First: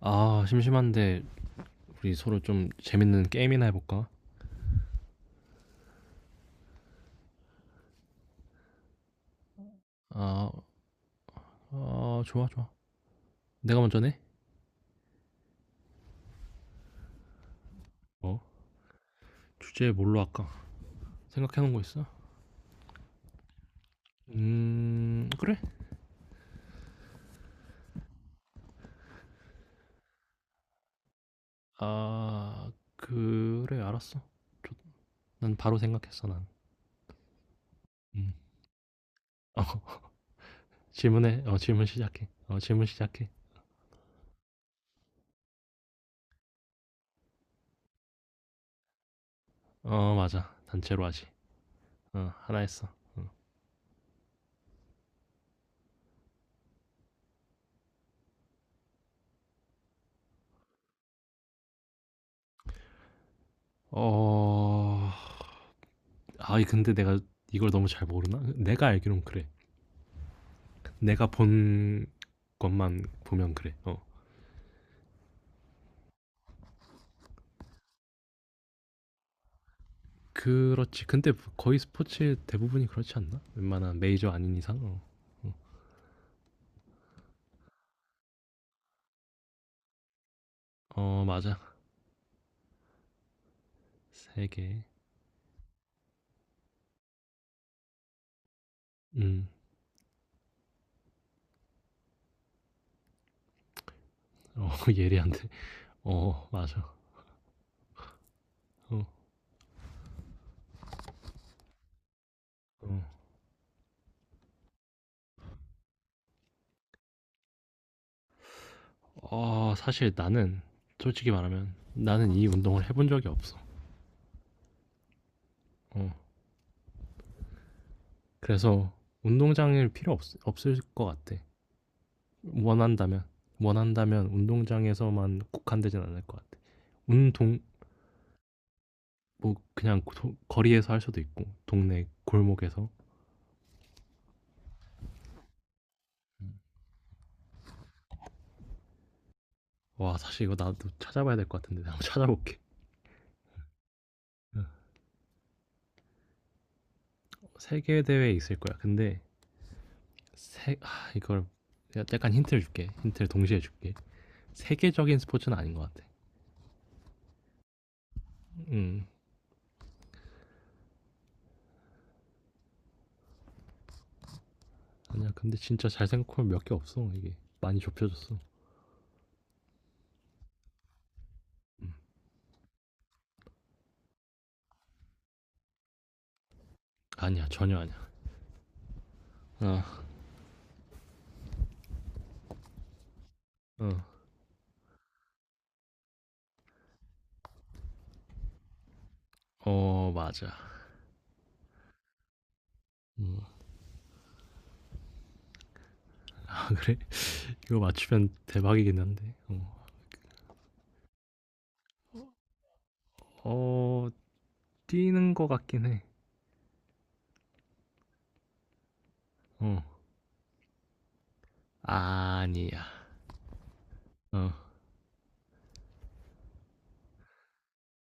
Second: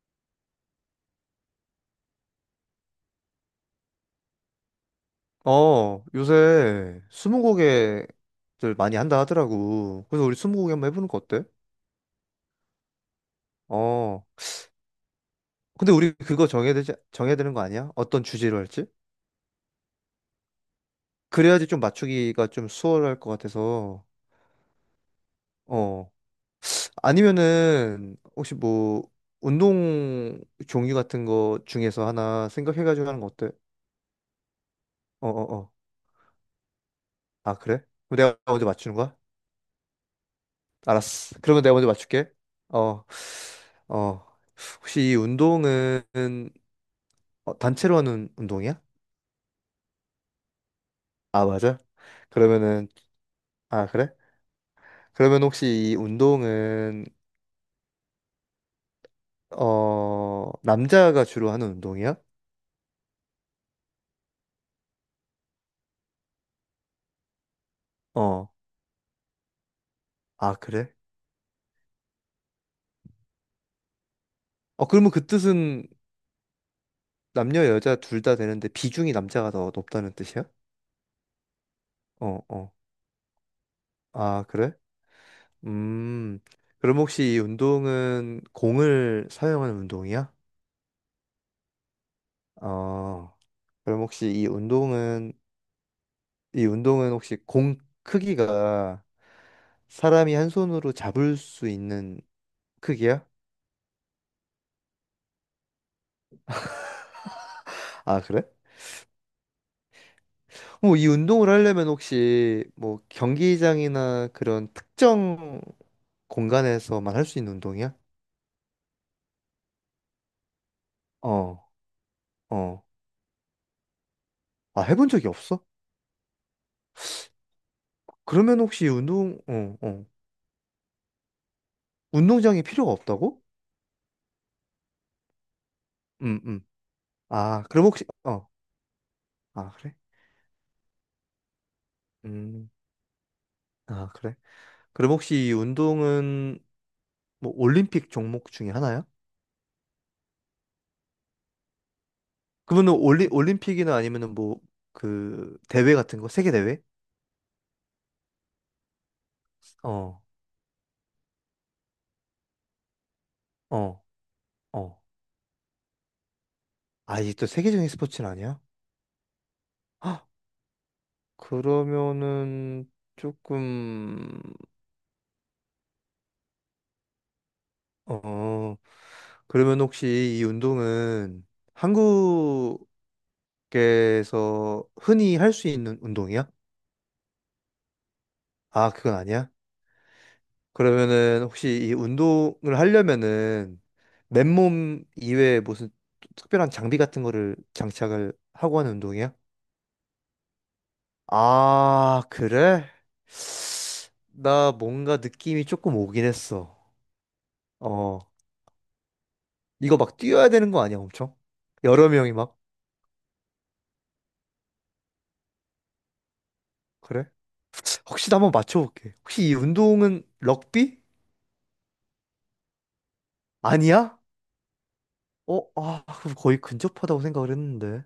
아, 심심한데 우리 서로 좀 재밌는 게임이나 해볼까? 어, 요새 스무고개들 많이 한다 하더라고. 그래서 우리 아, 스무고개 한번 해보는 거 어때? 아, 좋아, 좋아. 내가 먼저 내? 어. 근데 우리 그거 정해야 되지, 정해야 되는 거 아니야? 어떤 어? 주제로 할지? 주제 뭘로 할까? 그래야지 생각해놓은 좀 거 있어? 맞추기가 좀 수월할 것 같아서. 그래. 어. 아니면은, 혹시 뭐, 운동 종류 같은 거 중에서 하나 아, 생각해가지고 하는 거 어때? 그래, 알았어. 좋- 어, 어, 난 어. 바로 생각했어, 난. 아, 그래? 그럼 음. 내가 먼저 맞추는 거야? 어, 알았어. 질문해. 어, 그러면 내가 질문 먼저 시작해. 맞출게. 어, 질문 어, 시작해. 어. 혹시 이 운동은 단체로 하는 운동이야? 어, 맞아. 단체로 하지. 아, 맞아? 어, 하나 했어. 그러면은, 아, 그래? 그러면 혹시 이 운동은, 남자가 주로 하는 운동이야? 어, 아, 이 근데 내가 이걸 너무 잘 모르나? 어, 내가 알기론 그래. 아, 그래? 내가 본 것만 보면 그래. 어. 어, 그러면 그 뜻은 남녀, 여자 둘 다 되는데 비중이 남자가 더 높다는 뜻이야? 그렇지. 근데 거의 스포츠 어, 어. 대부분이 그렇지 않나? 웬만한 메이저 아, 아닌 그래? 이상. 어, 어. 음, 그럼 혹시 이 운동은 공을 사용하는 운동이야? 어, 맞아. 어, 그럼 혹시 세 이 개. 운동은 이 운동은 혹시 공 크기가 음, 사람이 한 손으로 잡을 수 있는 크기야? 어, 예리한데. 어, 맞아. 아, 그래? 어, 뭐 이 운동을 하려면 혹시 어. 뭐 경기장이나 그런 특정 공간에서만 할 수 있는 운동이야? 어, 사실 나는 솔직히 어, 말하면 나는 이 어. 운동을 해본 적이 없어. 아, 해본 적이 없어? 어, 그러면 혹시 그래서 운동, 어, 운동장일 어. 필요 없을 것 같아. 운동장이 필요가 원한다면. 없다고? 원한다면 운동장에서만 국한되진 않을 것 음, 같아. 음. 운동, 아, 그럼 혹시, 어. 뭐, 아, 그래? 그냥 거리에서 할 수도 있고, 동네 음, 골목에서. 아, 그래? 그럼 혹시 이 운동은 뭐 올림픽 종목 중에 하나야? 와 사실 이거 나도 찾아봐야 될 것 같은데 내가 한번 찾아볼게. 올림픽이나 아니면은 뭐, 응. 그, 대회 같은 거? 세계 대회? 세계 대회에 있을 거야. 근데 어, 이걸 내가 약간 힌트를 줄게. 힌트를 동시에 줄게. 어, 어. 세계적인 스포츠는 아닌 것 같아. 아, 이게 또 세계적인 스포츠는 아니야? 음 헉, 그러면은, 조금, 아니야. 근데 진짜 잘 생각하면 몇 개 없어 이게 많이 좁혀졌어. 어, 그러면 혹시 이 운동은 한국에서 흔히 할 수 있는 운동이야? 아니야 전혀 아니야. 아, 그건 아니야? 그러면은 혹시 이 운동을 하려면은 맨몸 이외에 무슨 특별한 장비 같은 거를 장착을 하고 하는 운동이야? 어어어 맞아. 아, 그래? 음, 나 뭔가 느낌이 조금 오긴 아 했어. 그래? 이거 어, 맞추면 대박이긴 한데. 어, 이거 막 뛰어야 되는 거 아니야, 엄청? 여러 명이 막. 어 뛰는 것 같긴 해. 그래? 혹시 나 한번 맞춰볼게. 혹시 이 어 운동은 럭비? 아니야. 아니야? 어 어, 아, 그럼 거의 근접하다고 생각을 했는데.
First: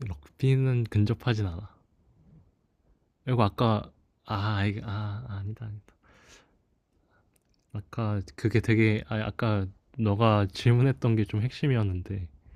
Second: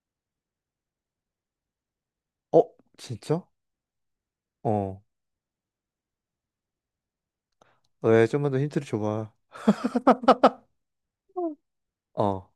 럭비는 근접하진 않아. 어, 그리고 진짜? 아까 아, 아, 어, 아 아니다 아니다. 아까 왜 좀만 더 그게 힌트를 되게 아 줘봐. 아까 너가 질문했던 게 좀 핵심이었는데 어,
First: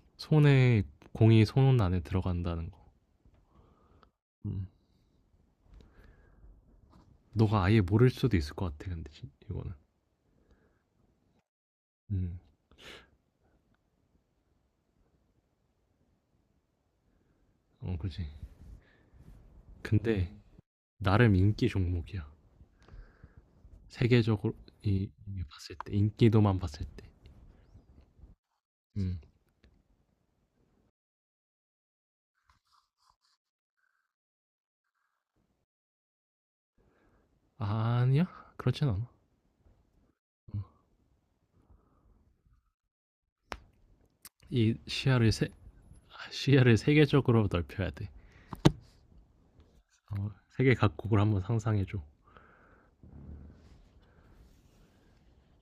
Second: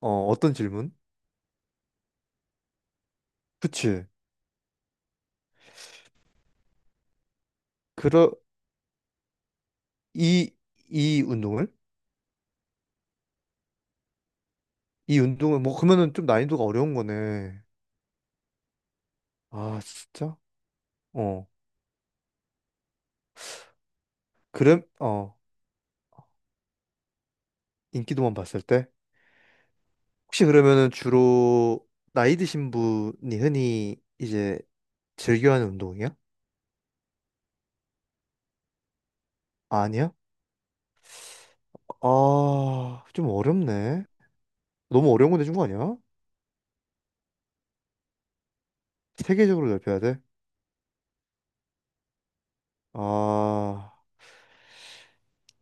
어, 어떤 손에 질문? 공이 손 안에 들어간다는 거. 그치. 음. 너가 아예 모를 그러, 수도 있을 것 같아 근데 이거는. 이, 이 운동을? 음. 이 운동을, 뭐, 그러면은 좀 난이도가 어려운 거네. 어 그지. 아, 근데 진짜? 나름 어 인기 종목이야. 세계적으로 그럼 이, 어 이 봤을 때 인기도만 봤을 때. 인기도만 봤을 때 음. 혹시 그러면은 주로 나이 드신 분이 흔히 이제 즐겨하는 운동이야? 아니야 그렇진 않아. 아니야? 아, 좀 어렵네. 이 너무 어려운 시야를 거 세 내준 거 아니야? 아, 시야를 세계적으로 넓혀야 돼. 세계적으로 넓혀야 돼? 어, 세계 각국을 한번 상상해줘. 아,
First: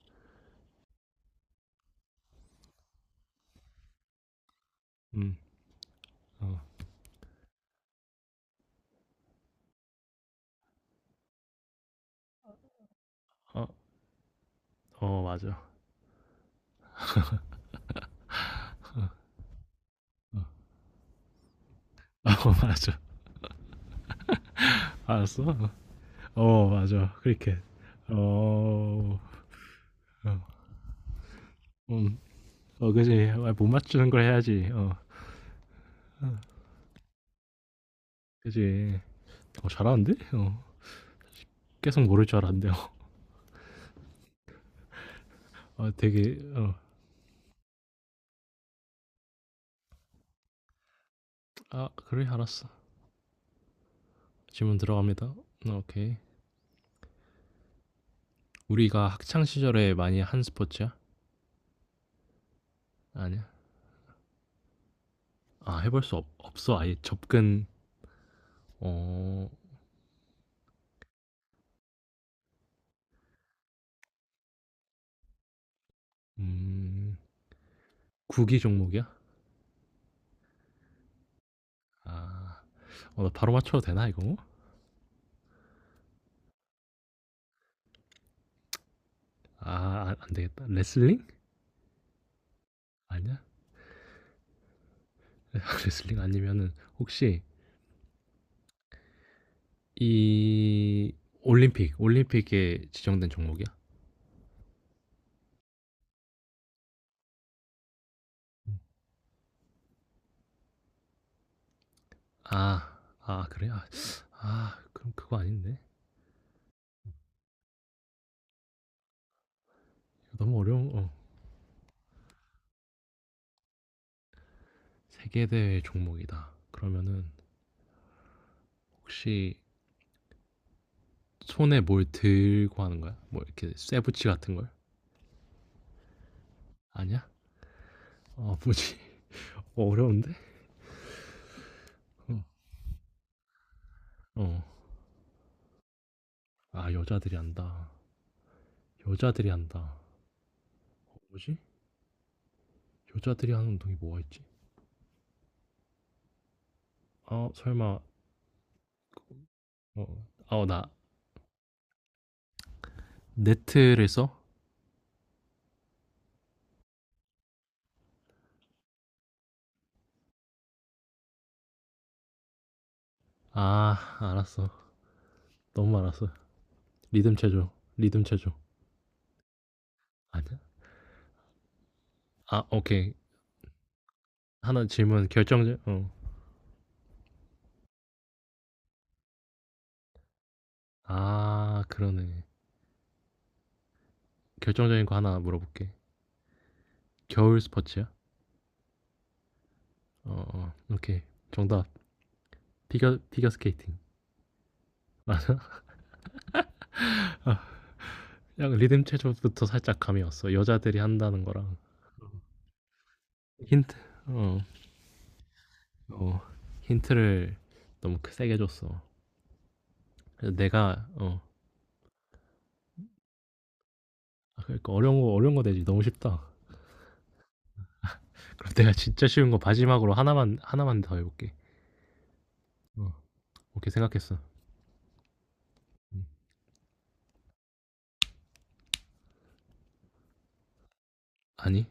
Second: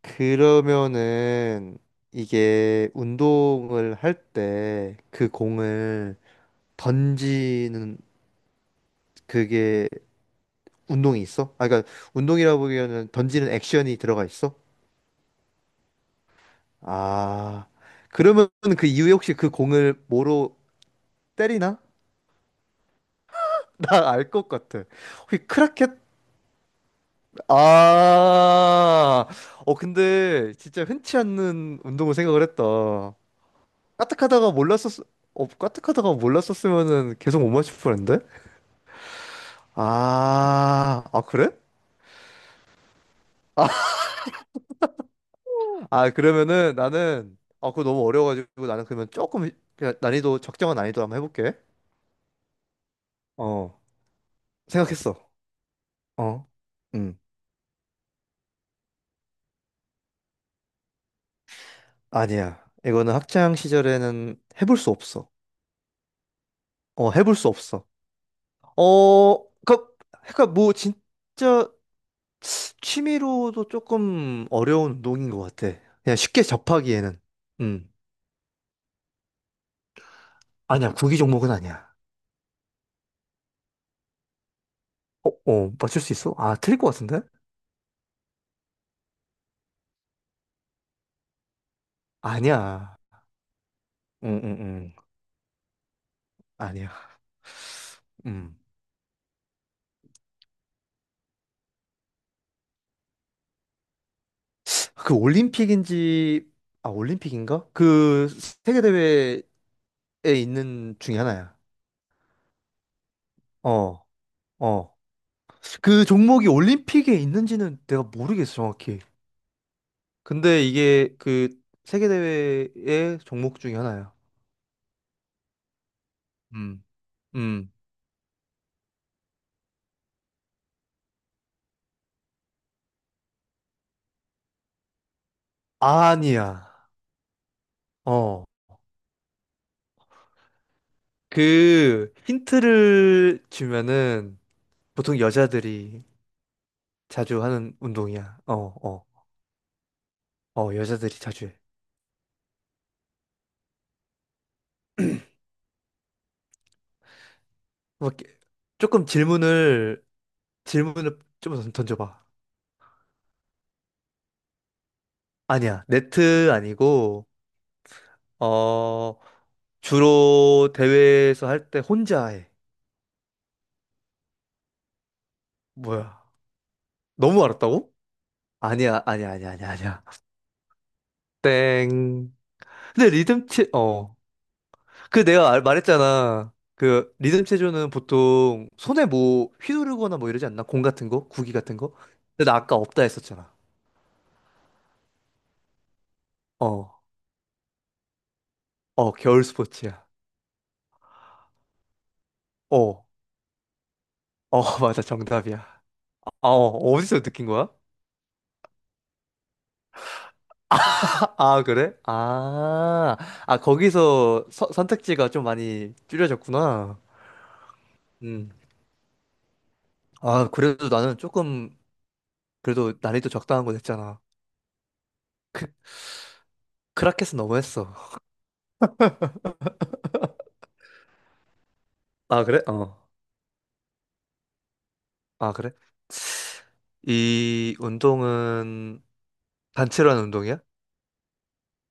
그러면은 이게 운동을 할 때 그 음. 공을 어, 던지는 그게 운동이 있어? 아, 그러니까 운동이라고 보기에는 던지는 어, 액션이 들어가 있어? 어, 맞아. 아, 그러면 그 이후에 혹시 그 공을 어. 뭐로 때리나? 어 맞아. 나 알 것 같아. 혹시 알았어. 크라켓? 어 맞아. 크리켓. 어. 어. 아, 어, 근데 어. 진짜 흔치 않는 운동을 음. 생각을 했다. 어 그지. 아, 못 맞추는 걸 까딱하다가 해야지. 어. 몰랐었, 어, 까딱하다가 어, 몰랐었으면은 계속 못 맞출 뻔했는데? 그지. 어 잘하는데? 어. 아, 아, 그래? 계속 모를 줄 알았는데. 어. 아, 아, 되게 어. 그러면은 나는, 아, 그거 너무 어려워가지고 나는 그러면 조금, 그냥 난이도, 적정한 난이도 한번 해볼게. 아, 그래 알았어. 어, 질문 생각했어. 들어갑니다. 어, 오케이. 어, 응. 우리가 학창 시절에 많이 한 스포츠야? 아니야. 이거는 아니야. 학창 시절에는 해볼 수 없어. 아, 해볼 수 없어. 아예 어, 해볼 수 접근 없어. 어, 어. 그, 그니까 뭐 진짜 취미로도 조금 어려운 운동인 것 같아. 그냥 쉽게 음. 접하기에는. 음. 구기 종목이야? 아니야, 구기 종목은 아니야. 아. 어, 나 바로 맞춰도 되나 이거? 어, 어, 맞출 수 있어? 아, 틀릴 것 같은데? 아 아, 안 되겠다. 레슬링? 아니야. 아니야? 응, 응, 응. 레슬링 아니면은 아니야. 혹시 음. 이 올림픽, 올림픽에 지정된 종목이야? 그 올림픽인지, 아, 올림픽인가? 그 세계대회에 있는 중에 하나야. 아, 아 그래? 아, 어, 아 어. 그럼 그거 아닌데? 그 종목이 올림픽에 있는지는 내가 모르겠어, 정확히. 너무 근데 어려운 어. 이게 그 세계대회의 종목 중에 하나야. 세계대회 종목이다. 음. 그러면은 음. 혹시 손에 뭘 들고 하는 거야? 뭐 이렇게 쇠붙이 같은 걸? 아니야. 아니야? 어. 아 뭐지? 어, 어려운데? 그 어. 힌트를 주면은 어. 보통 여자들이 아 여자들이 자주 하는 한다. 운동이야. 어, 어. 여자들이 한다. 어, 여자들이 자주 뭐지? 해. 여자들이 하는 운동이 뭐가 있지? 아 설마 뭐 이렇게 조금 질문을 어, 아우 나 질문을 좀 던져봐. 네트를 써? 아니야. 네트 아니고 어 주로 대회에서 할 때 혼자 해. 아, 알았어. 너무 뭐야? 알았어. 리듬 너무 체조 알았다고? 리듬 체조 아니야, 아니야, 아니야, 아니야, 아니야. 아니야? 땡. 아, 오케이. 어. 하나 질문 결정적. 어. 말했잖아. 그 리듬 체조는 보통 손에 뭐 휘두르거나 뭐 이러지 않나? 공 같은 거? 구기 같은 아, 거? 그러네. 근데 나 아까 없다 했었잖아. 결정적인 거 하나 물어볼게. 어, 겨울 스포츠야? 어, 겨울 스포츠야. 어, 어, 오케이. 정답. 어, 피겨 스케이팅. 어, 맞아, 정답이야. 맞아. 아, 어, 어디서 느낀 아, 거야? 약간 리듬 체조부터 살짝 감이 왔어. 여자들이 한다는 아, 거랑 그래? 아, 아, 힌트. 어, 선택지가 좀 많이 어. 줄여졌구나. 힌트를 너무 음. 세게 줬어. 아, 그래서 그래도 내가 나는 어, 조금 그래도 난이도 적당한 거 냈잖아. 아, 그러니까 어려운 거 어려운 거 되지. 너무 쉽다. 크라켓은 너무했어. 그럼 내가 진짜 쉬운 거 마지막으로 하나만 하나만 더 해볼게. 아, 그래? 어. 어, 오케이 생각했어. 아, 그래? 응. 이 운동은 단체로 하는 운동이야? 아니?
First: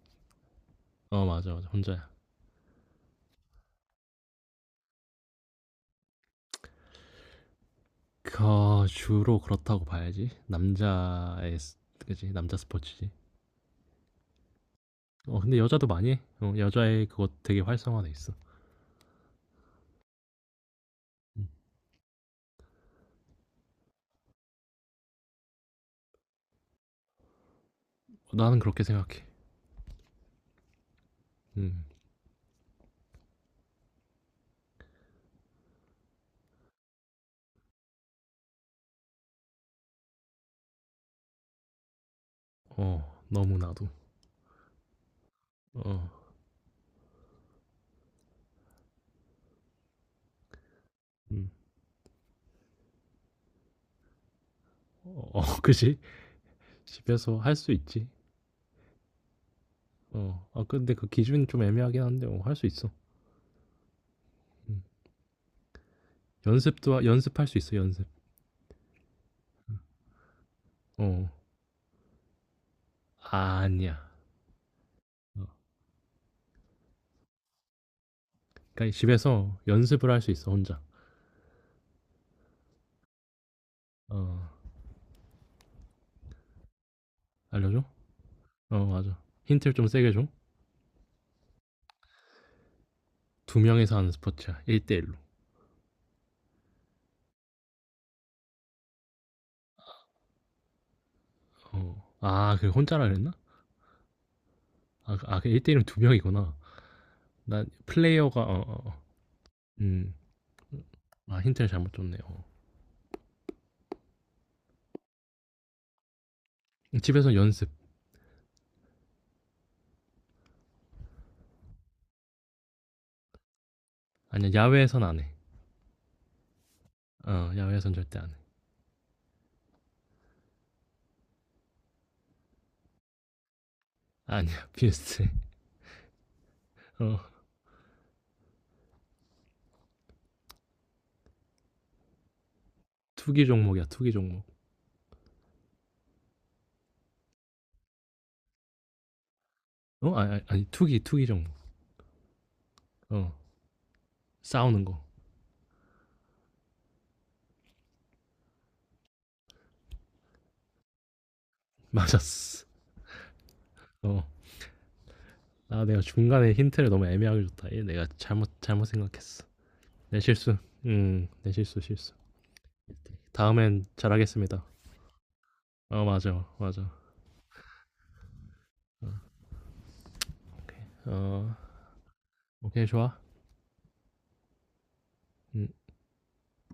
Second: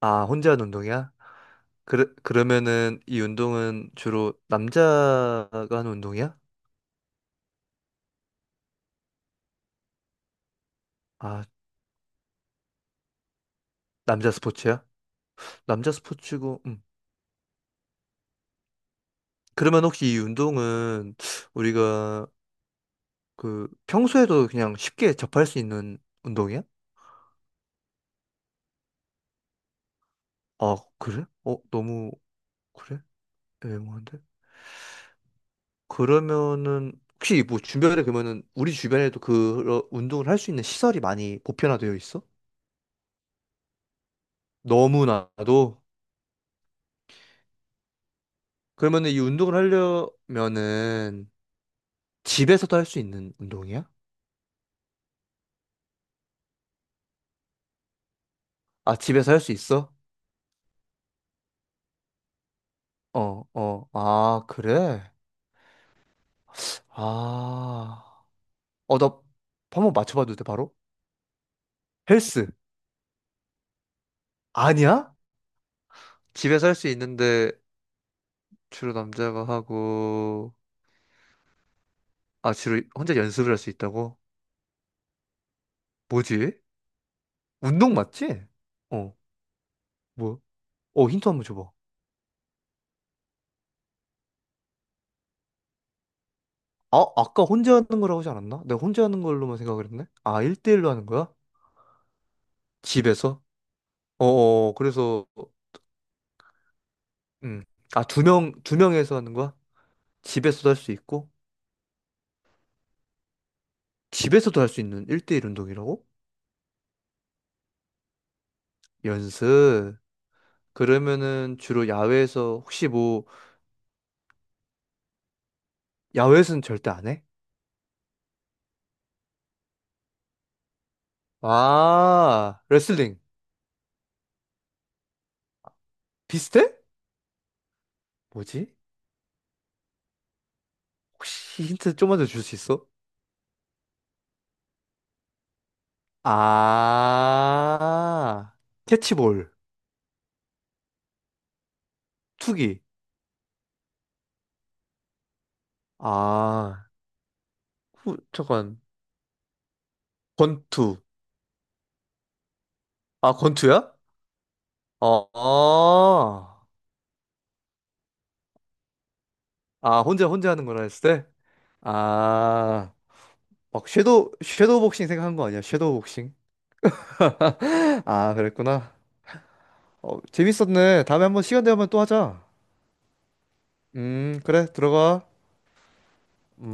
아, 혼자 하는 운동이야? 어 맞아 맞아 그러, 혼자야. 그러면은 이 운동은 주로 남자가 하는 운동이야? 그 주로 그렇다고 봐야지. 아, 남자의 그지 남자 스포츠지. 남자 스포츠야? 어 근데 여자도 남자 많이 해. 어, 스포츠고, 여자의 그거 되게 활성화돼 있어. 그러면 혹시 이 운동은 음. 우리가 그 평소에도 그냥 쉽게 접할 수 있는 운동이야? 나는 그렇게 생각해. 아, 그래? 어, 음. 너무, 그래? 애매한데? 그러면은 혹시 뭐 주변에 그러면은 우리 주변에도 그런 운동을 할 수 있는 시설이 많이 보편화되어 있어? 어 너무 나도. 너무나도 어. 그러면은 이 운동을 하려면은 음. 집에서도 할 수 있는 운동이야? 어, 그지 집에서 할 수 있지. 아 집에서 할 수 있어? 어. 아 근데 그 기준 이 좀 애매하긴 한데 어, 할 수 있어. 아 음. 그래? 연습도 연습할 수 있어 연습. 아어나 한번 맞춰봐도 돼 바로? 어. 헬스 아니야. 아니야? 어. 집에서 할 수 있는데 주로 그러니까 남자가 집에서 연습을 할 수 있어 하고 혼자. 아 주로 혼자 연습을 할 수 있다고? 어. 뭐지? 알려줘? 운동 맞지? 어 어. 맞아. 힌트를 좀 세게 줘. 뭐 어, 힌트 한번 줘봐. 두 명이서 하는 스포츠야. 1:1 로. 아, 아까 혼자 하는 거라고 하지 않았나? 내가 혼자 하는 걸로만 생각을 했네. 아, 1대1로 하는 거야? 어. 아 그 혼자라 그랬나? 집에서? 아 그 그래서, 아, 그 1:1은 두 명이구나. 음. 난 아, 두 플레이어가 명, 두 어어어. 명에서 하는 거야? 음. 집에서도 할 수 있고? 아 힌트를 잘못 줬네. 어. 집에서도 할 수 있는 1대1 운동이라고? 집에서 연습. 연습. 그러면은 주로 야외에서, 혹시 뭐, 아니야 야외에선 안 해. 야외에서는 절대 안 해? 어 야외에선 절대 안 해. 아, 레슬링. 아니야 비슷해. 비슷해? 어. 뭐지? 혹시 힌트 좀만 더 줄 수 있어? 투기 종목이야 투기 종목. 아, 캐치볼. 어? 아니 아니 아니, 투기 종목. 투기. 어. 싸우는 거. 아, 후, 잠깐. 권투. 맞았어. 아, 권투야? 어. 어, 아 내가 중간에 아, 힌트를 너무 애매하게 줬다. 얘 내가 잘못 생각했어. 내 혼자, 혼자 실수. 하는 거라 했을 때? 내 실수 실수. 아, 다음엔 막 섀도우, 잘하겠습니다. 섀도우 복싱 생각한 거 아니야? 섀도우 어 복싱? 맞아 맞아. 아, 그랬구나. 어, 오케이. 재밌었네. 다음에 한번 어 시간 되면 또 하자. 오케이 좋아. 그래, 들어가. 음.